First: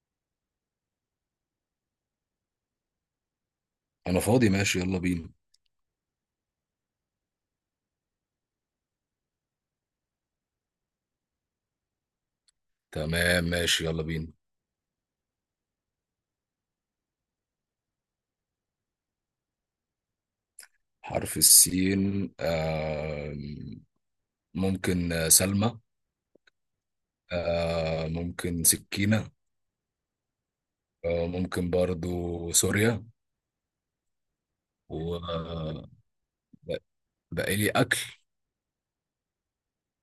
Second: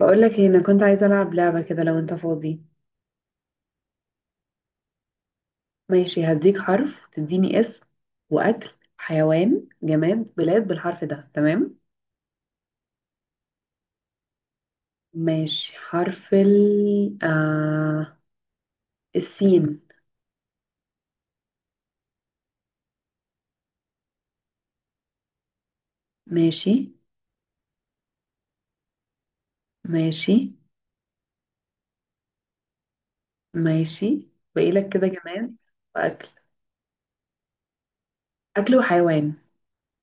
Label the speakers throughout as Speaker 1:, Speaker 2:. Speaker 1: بقولك إيه، انا كنت عايزه العب لعبه كده لو انت فاضي.
Speaker 2: انا فاضي ماشي يلا بينا.
Speaker 1: ماشي، هديك حرف تديني اسم واكل حيوان جماد بلاد بالحرف ده. تمام.
Speaker 2: تمام ماشي يلا بينا.
Speaker 1: ماشي، حرف ال السين.
Speaker 2: حرف السين آه. ممكن سلمى.
Speaker 1: ماشي.
Speaker 2: آه ممكن سكينة.
Speaker 1: ماشي.
Speaker 2: آه ممكن برضو سوريا.
Speaker 1: ماشي. باقي لك
Speaker 2: و
Speaker 1: كده جماد واكل.
Speaker 2: بقى لي اكل.
Speaker 1: اكل وحيوان.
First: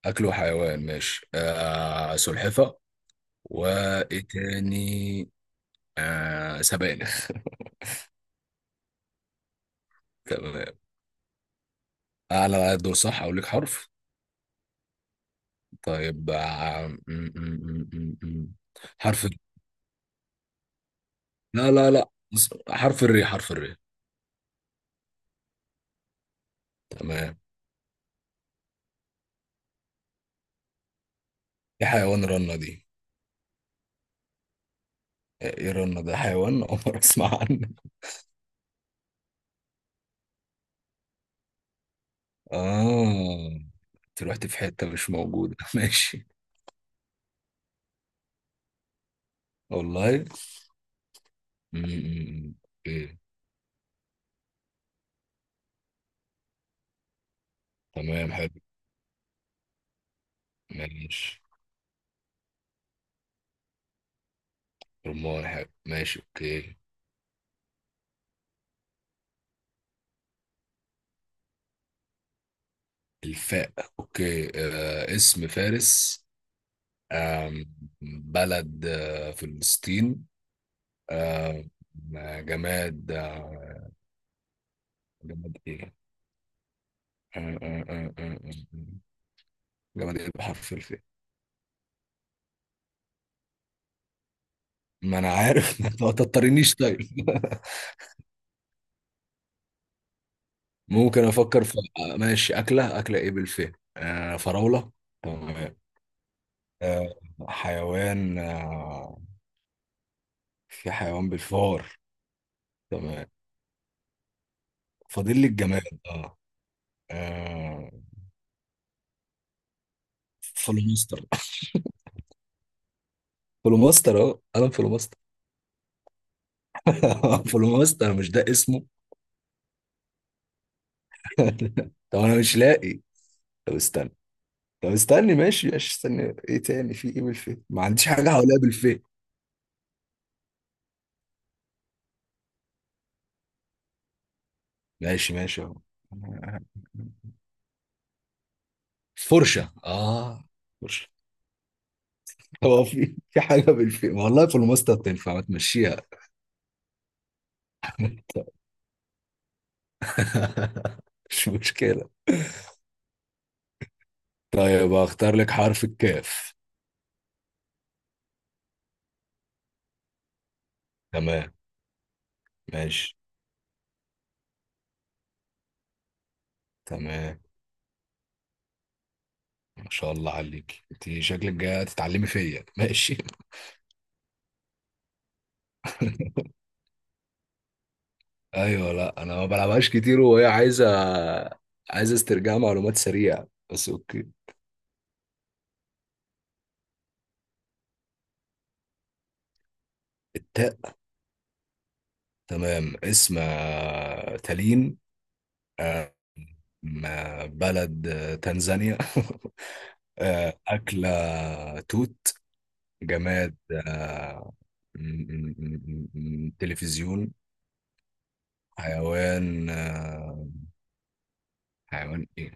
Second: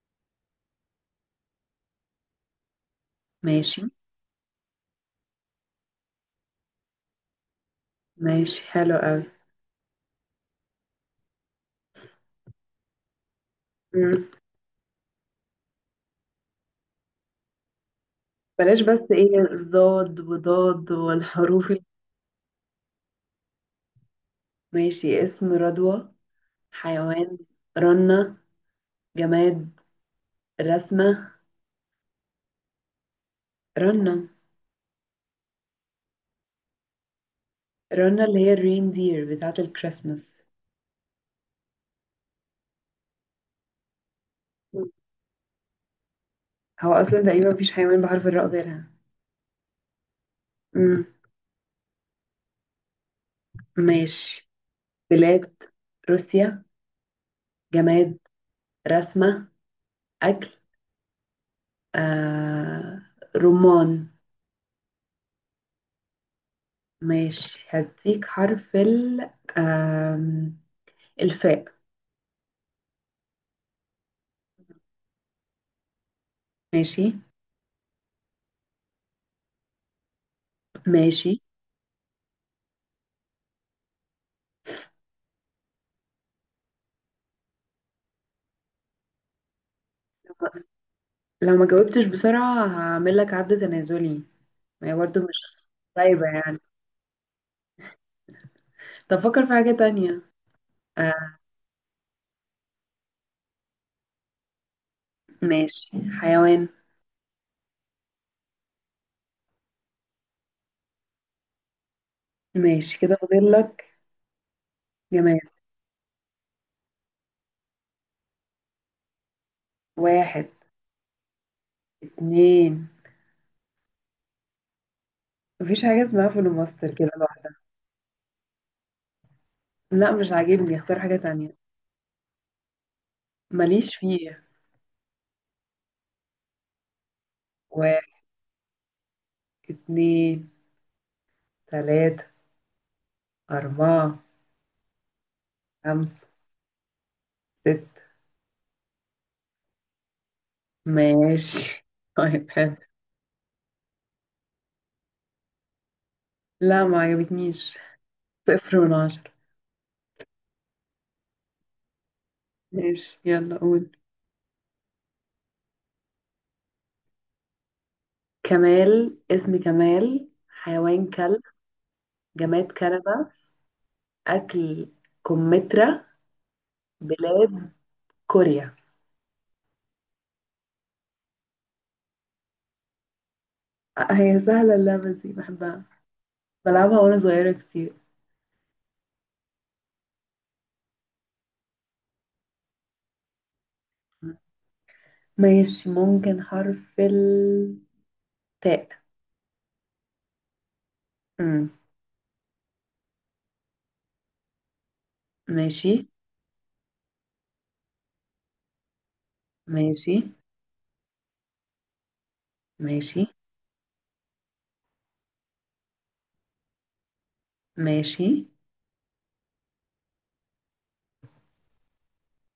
Speaker 2: اكل وحيوان ماشي سلحفة.
Speaker 1: ماشي.
Speaker 2: وايه تاني؟ سبانخ
Speaker 1: ماشي، حلو قوي.
Speaker 2: تمام اعلى دور صح، اقول لك حرف.
Speaker 1: مم.
Speaker 2: طيب، آه م- م- م- م- م.
Speaker 1: بلاش، بس
Speaker 2: حرف
Speaker 1: ايه الضاد وضاد والحروف
Speaker 2: لا لا لا، بص، حرف الري حرف الري.
Speaker 1: ماشي، اسم رضوى.
Speaker 2: تمام.
Speaker 1: حيوان رنة. جماد رسمة.
Speaker 2: ايه حيوان رنة دي؟
Speaker 1: رنة.
Speaker 2: ايه رنة ده حيوان عمر اسمع عنه.
Speaker 1: رنة اللي هي الرين دير بتاعة الكريسماس.
Speaker 2: اه انت رحت في حتة
Speaker 1: مم.
Speaker 2: مش موجودة ماشي.
Speaker 1: هو أصلا تقريبا مفيش حيوان بحرف الراء غيرها.
Speaker 2: والله.
Speaker 1: مم.
Speaker 2: م- م- م. اوكي.
Speaker 1: ماشي. بلاد روسيا. جماد
Speaker 2: تمام حلو
Speaker 1: رسمة. أكل
Speaker 2: ماشي.
Speaker 1: آه... رمان.
Speaker 2: رمان حلو ماشي اوكي.
Speaker 1: ماشي، هديك حرف ال آم، الفاء.
Speaker 2: الفاء اوكي. اسم فارس.
Speaker 1: ماشي.
Speaker 2: آه. بلد فلسطين.
Speaker 1: ماشي.
Speaker 2: آه. جماد جماد ايه؟ آه. آه. آه. آه. آه. آه. جمال بحرف الف.
Speaker 1: لو ما جاوبتش بسرعة هعمل لك عد تنازلي. ما هي
Speaker 2: ما
Speaker 1: برضه
Speaker 2: انا
Speaker 1: مش
Speaker 2: عارف ما
Speaker 1: طيبة يعني.
Speaker 2: تضطرنيش طيب
Speaker 1: طب فكر في حاجة تانية.
Speaker 2: ممكن
Speaker 1: آه،
Speaker 2: افكر في ماشي. اكله اكله ايه بالفه؟ فراوله. تمام.
Speaker 1: ماشي. حيوان.
Speaker 2: آه حيوان في حيوان بالفار.
Speaker 1: ماشي كده،
Speaker 2: تمام
Speaker 1: فاضل لك
Speaker 2: فاضل
Speaker 1: جماد.
Speaker 2: لي الجماد اه. آه،
Speaker 1: واحد.
Speaker 2: فلوماستر
Speaker 1: اتنين.
Speaker 2: فلوماستر اه انا فلوماستر.
Speaker 1: مفيش حاجة اسمها فول وماستر كده لوحدها.
Speaker 2: فلوماستر مش ده اسمه.
Speaker 1: لا مش عاجبني، اختار حاجة تانية.
Speaker 2: طب انا مش لاقي. طب
Speaker 1: ماليش
Speaker 2: استنى.
Speaker 1: فيه.
Speaker 2: طب استنى ماشي ماشي. استنى ايه تاني؟ في ايه بالفه؟ ما
Speaker 1: واحد.
Speaker 2: عنديش حاجه حواليها بالفه.
Speaker 1: اتنين. تلاتة. أربعة.
Speaker 2: ماشي ماشي اهو.
Speaker 1: خمسة. ستة.
Speaker 2: فرشة اه فرشة.
Speaker 1: ماشي، طيب حلو.
Speaker 2: هو في في حاجة بالفي والله؟ في الماستر تنفع، ما تمشيها؟
Speaker 1: لا ما عجبتنيش. صفر من عشرة.
Speaker 2: مش مشكلة.
Speaker 1: ماشي، يلا قول.
Speaker 2: طيب اختار لك حرف الكاف.
Speaker 1: كمال. اسم كمال. حيوان كلب.
Speaker 2: تمام
Speaker 1: جماد
Speaker 2: ماشي
Speaker 1: كنبة. أكل كمثرى.
Speaker 2: تمام.
Speaker 1: بلاد كوريا.
Speaker 2: ما شاء الله عليك، انت شكلك جاية تتعلمي فيا ماشي
Speaker 1: آه، هي سهلة اللعبة دي، بحبها بلعبها وانا صغيرة كتير.
Speaker 2: ايوه لا، انا ما بلعبهاش كتير، وهي عايزة عايزة استرجاع معلومات سريعة. بس اوكي.
Speaker 1: ماشي، ممكن حرف التاء.
Speaker 2: التاء
Speaker 1: أمم،
Speaker 2: تمام. اسم تالين.
Speaker 1: ماشي.
Speaker 2: آه، بلد تنزانيا
Speaker 1: ماشي.
Speaker 2: أكلة توت.
Speaker 1: ماشي.
Speaker 2: جماد آه، تلفزيون.
Speaker 1: ماشي.
Speaker 2: حيوان حيوان ايه؟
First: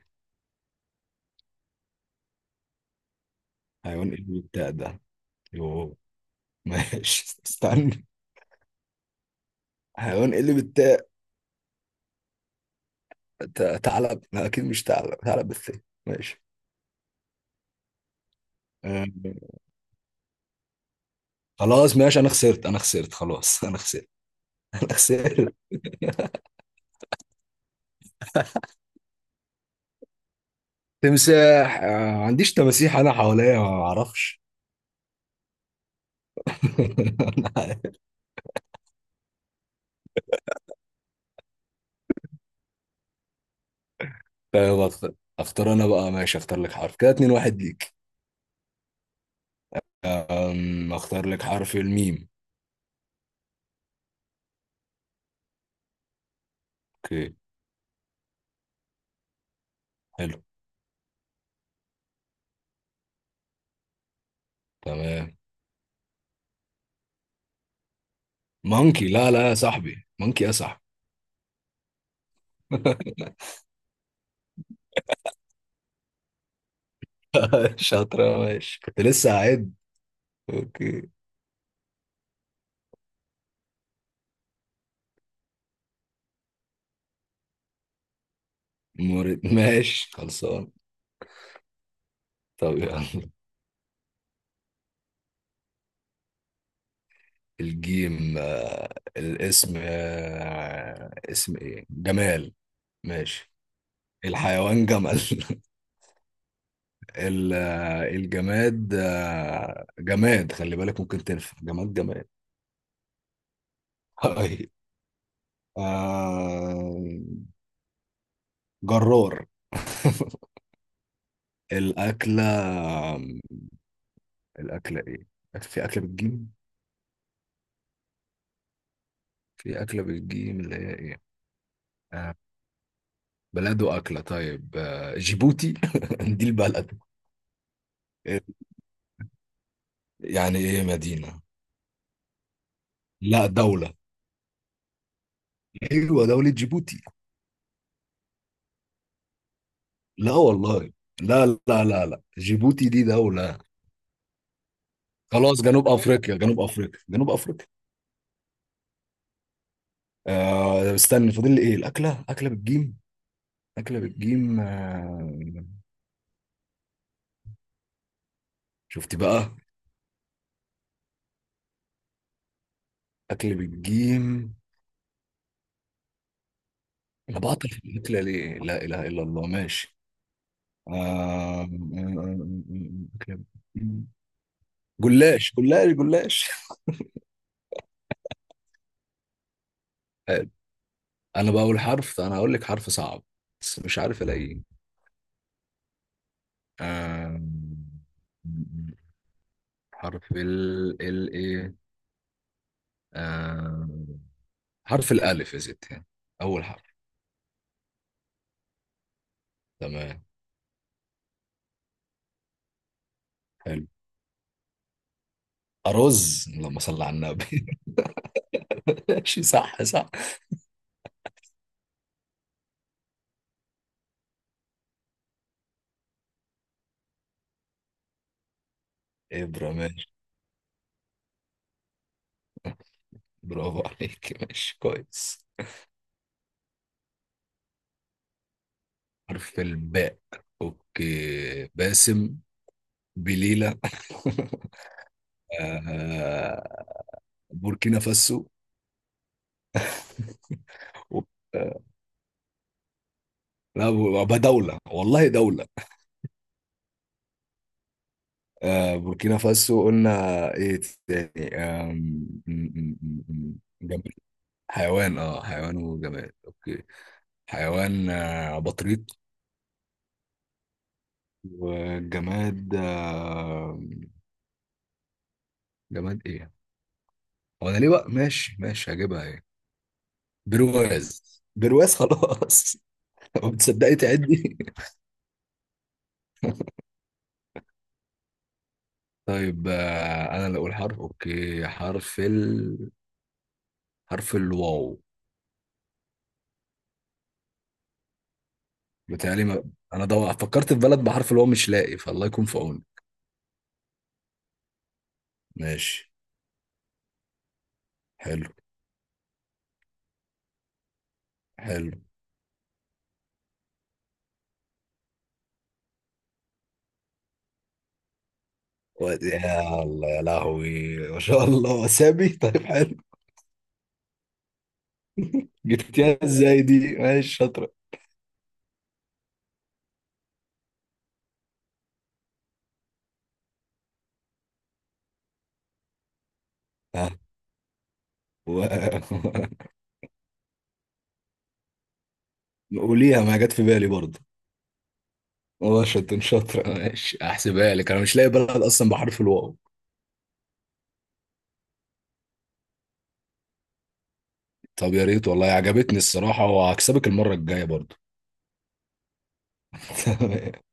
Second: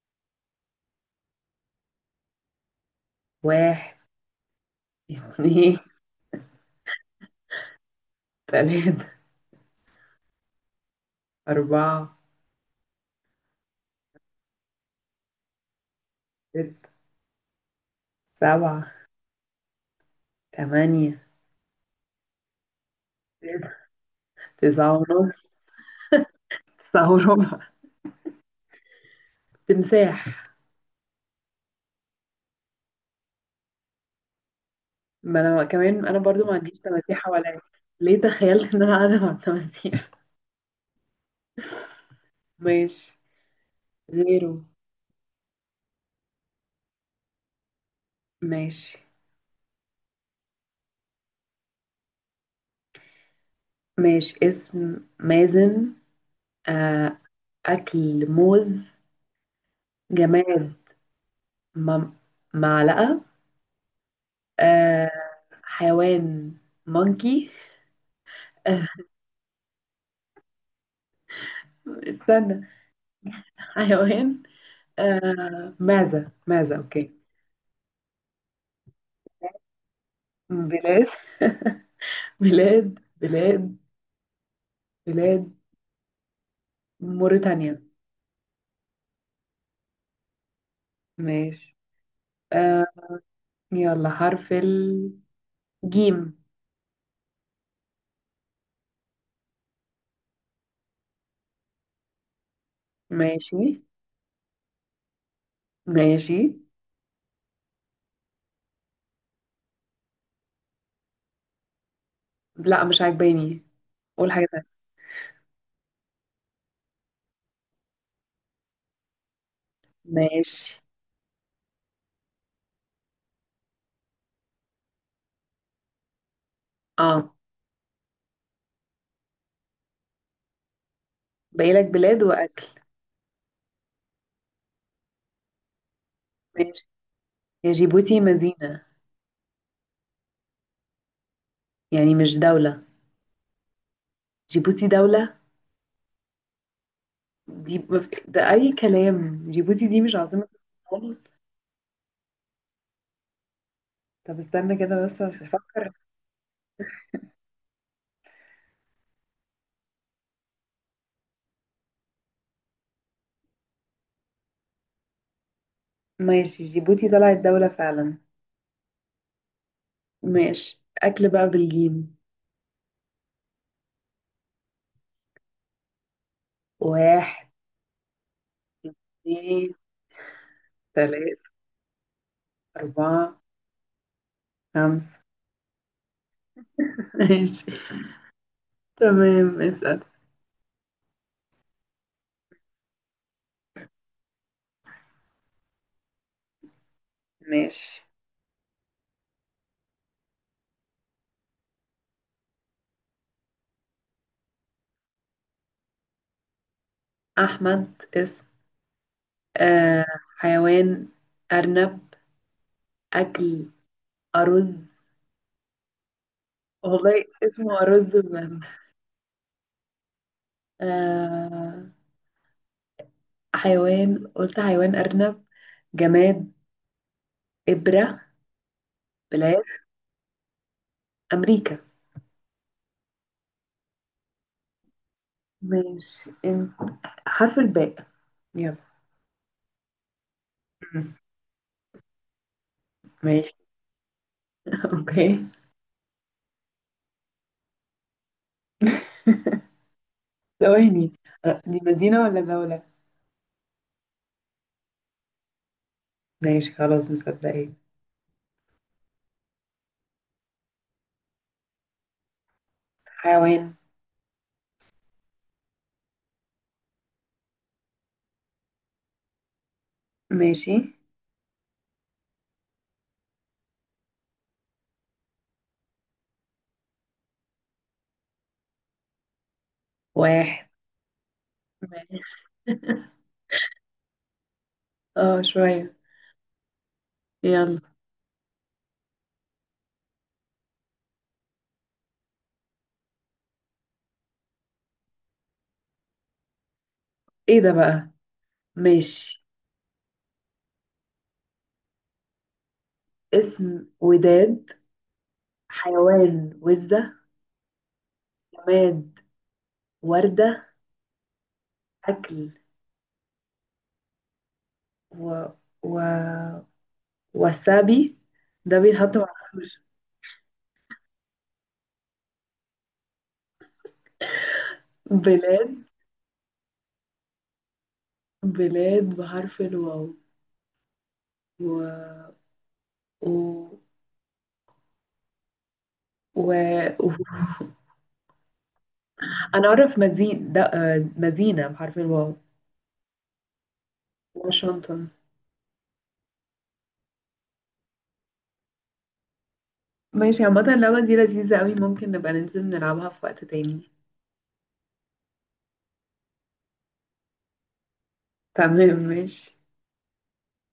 Speaker 1: واحد.
Speaker 2: حيوان ايه اللي بالتاء ده؟
Speaker 1: اتنين.
Speaker 2: يوه ماشي استنى.
Speaker 1: تلاتة.
Speaker 2: حيوان ايه اللي بالتاء؟
Speaker 1: أربعة.
Speaker 2: ثعلب، لا اكيد مش ثعلب، ثعلب بالثاء. ماشي
Speaker 1: ستة. سبعة.
Speaker 2: آه،
Speaker 1: تمانية.
Speaker 2: خلاص ماشي. انا خسرت انا خسرت خلاص
Speaker 1: تسعة.
Speaker 2: انا خسرت.
Speaker 1: تسعة
Speaker 2: انا خسرت.
Speaker 1: ونص. تسعة وربع. تمساح.
Speaker 2: تمساح ما عنديش تماسيح، انا حواليا ما اعرفش.
Speaker 1: ما أنا كمان أنا برضو ما عنديش تماسيح
Speaker 2: أنا
Speaker 1: حواليا.
Speaker 2: عارف.
Speaker 1: ليه تخيلت إن أنا قاعدة مع التماسيح؟ ماشي. زيرو.
Speaker 2: فاهم. اختار انا بقى، ماشي، اختار لك حرف كده. اتنين واحد ليك.
Speaker 1: ماشي.
Speaker 2: اختار لك حرف الميم.
Speaker 1: ماشي، اسم مازن. آه.
Speaker 2: اوكي.
Speaker 1: أكل موز.
Speaker 2: حلو.
Speaker 1: جماد م- معلقة. آه.
Speaker 2: تمام.
Speaker 1: حيوان مونكي. آه.
Speaker 2: مونكي؟ لا لا يا صاحبي، مونكي يا صاحبي.
Speaker 1: استنى. حيوان. آه، معزة. معزة أوكي.
Speaker 2: شاطرة ماشي، كنت لسه هعد.
Speaker 1: بلاد.
Speaker 2: اوكي
Speaker 1: بلاد. بلاد. بلاد موريتانيا.
Speaker 2: مورد ماشي خلصان.
Speaker 1: ماشي.
Speaker 2: طب
Speaker 1: آه.
Speaker 2: يلا.
Speaker 1: يلا، حرف الجيم.
Speaker 2: الجيم الاسم اسم ايه؟ جمال. ماشي.
Speaker 1: ماشي.
Speaker 2: الحيوان جمل
Speaker 1: ماشي.
Speaker 2: ال- الجماد جماد خلي بالك، ممكن تنفع جماد جماد.
Speaker 1: لا مش عاجباني، قول حاجة
Speaker 2: طيب
Speaker 1: تانية.
Speaker 2: آه، جرار
Speaker 1: ماشي.
Speaker 2: الأكلة الأكلة إيه؟ في أكلة بالجيم؟
Speaker 1: اه،
Speaker 2: في أكلة بالجيم اللي هي إيه؟
Speaker 1: باقي لك بلاد
Speaker 2: آه،
Speaker 1: وأكل.
Speaker 2: بلد وأكلة طيب. جيبوتي دي
Speaker 1: ماشي،
Speaker 2: البلد.
Speaker 1: هي جيبوتي
Speaker 2: آه،
Speaker 1: مدينة،
Speaker 2: يعني إيه مدينة؟
Speaker 1: يعني مش دولة.
Speaker 2: لا دولة.
Speaker 1: جيبوتي دولة.
Speaker 2: أيوة دولة جيبوتي.
Speaker 1: دي ده أي كلام، جيبوتي دي مش
Speaker 2: لا
Speaker 1: عاصمة
Speaker 2: والله.
Speaker 1: الصومال.
Speaker 2: لا لا لا لا، جيبوتي دي دولة.
Speaker 1: طب استنى كده بس عشان
Speaker 2: خلاص جنوب
Speaker 1: أفكر.
Speaker 2: أفريقيا جنوب أفريقيا جنوب أفريقيا. آه استنى، فاضل لي ايه؟ الاكله، اكله بالجيم. اكله بالجيم
Speaker 1: ماشي، جيبوتي طلعت دولة فعلا.
Speaker 2: شفت بقى.
Speaker 1: ماشي، أكل بقى بالجيم.
Speaker 2: اكل بالجيم. انا
Speaker 1: واحد.
Speaker 2: بعطل في الاكله ليه؟ لا اله الا الله،
Speaker 1: اتنين.
Speaker 2: ماشي. آه
Speaker 1: تلاتة.
Speaker 2: آه، آه،
Speaker 1: أربعة.
Speaker 2: أكلة بالجيم.
Speaker 1: خمسة.
Speaker 2: جلاش جلاش جلاش.
Speaker 1: ماشي. تمام، اسأل.
Speaker 2: حلو. انا هقول لك حرف صعب بس مش عارف الاقيه. آه
Speaker 1: ماشي.
Speaker 2: حرف ال ايه؟ آه حرف الالف يا ستي. اول حرف.
Speaker 1: أحمد اسم. آه.
Speaker 2: تمام
Speaker 1: حيوان أرنب. أكل
Speaker 2: حلو.
Speaker 1: أرز.
Speaker 2: أرز اللهم صل على
Speaker 1: والله
Speaker 2: النبي
Speaker 1: اسمه أرز بجد.
Speaker 2: ماشي صح صح.
Speaker 1: آه. حيوان، قلت حيوان أرنب. جماد إبرة. بلاد
Speaker 2: إبرة ماشي.
Speaker 1: أمريكا.
Speaker 2: برافو عليك، ماشي كويس.
Speaker 1: ماشي انت، حرف الباء، يلا.
Speaker 2: حرف الباء
Speaker 1: مم.
Speaker 2: أوكي. باسم.
Speaker 1: ماشي.
Speaker 2: بليلة.
Speaker 1: اوكي.
Speaker 2: آه، بوركينا فاسو.
Speaker 1: ثواني، أه، دي
Speaker 2: آه،
Speaker 1: مدينة ولا دولة؟
Speaker 2: لا، بقى دولة والله، دولة.
Speaker 1: ماشي، خلاص مصدقين.
Speaker 2: بوركينا فاسو قلنا. إيه تاني؟
Speaker 1: حيوان.
Speaker 2: جماد، حيوان اه حيوان وجماد أوكي. حيوان بطريق.
Speaker 1: ماشي.
Speaker 2: وجماد. جماد ايه؟ هو انا ليه بقى؟ ماشي ماشي هجيبها ايه؟
Speaker 1: واحد.
Speaker 2: برواز برواز
Speaker 1: ماشي.
Speaker 2: خلاص. طب تصدقي تعدي.
Speaker 1: اه شوية. يلا.
Speaker 2: طيب انا اللي اقول حرف. اوكي، حرف الواو.
Speaker 1: ايه ده بقى؟
Speaker 2: بتهيألي
Speaker 1: ماشي،
Speaker 2: ما... فكرت في بلد بحرف الواو مش لاقي، فالله يكون في عوني.
Speaker 1: اسم وداد.
Speaker 2: ماشي
Speaker 1: حيوان وزة.
Speaker 2: حلو
Speaker 1: جماد وردة.
Speaker 2: حلو.
Speaker 1: أكل و... و... وسابي، ده بيتحط مع
Speaker 2: يا
Speaker 1: السوشي.
Speaker 2: الله، يا لهوي، ما شاء الله، وسامي طيب حلو.
Speaker 1: بلاد.
Speaker 2: جبتيها ازاي دي؟ ماشي شاطرة.
Speaker 1: بلاد بحرف الواو. و... و... و...
Speaker 2: ها
Speaker 1: و...
Speaker 2: و...
Speaker 1: انا اعرف مدينة آه، مدينة بحرف الواو.
Speaker 2: قوليها، ما جت في بالي برضه.
Speaker 1: واشنطن.
Speaker 2: واشنطن شاطرة، ماشي احسبها لك، انا مش لاقي بلد اصلا بحرف الواو.
Speaker 1: ماشي، عامة اللعبة دي لذيذة قوي، ممكن نبقى ننزل نلعبها في وقت تاني.
Speaker 2: طب يا ريت والله، عجبتني الصراحة، وهكسبك المرة الجاية برضو
Speaker 1: تمام، ماشي.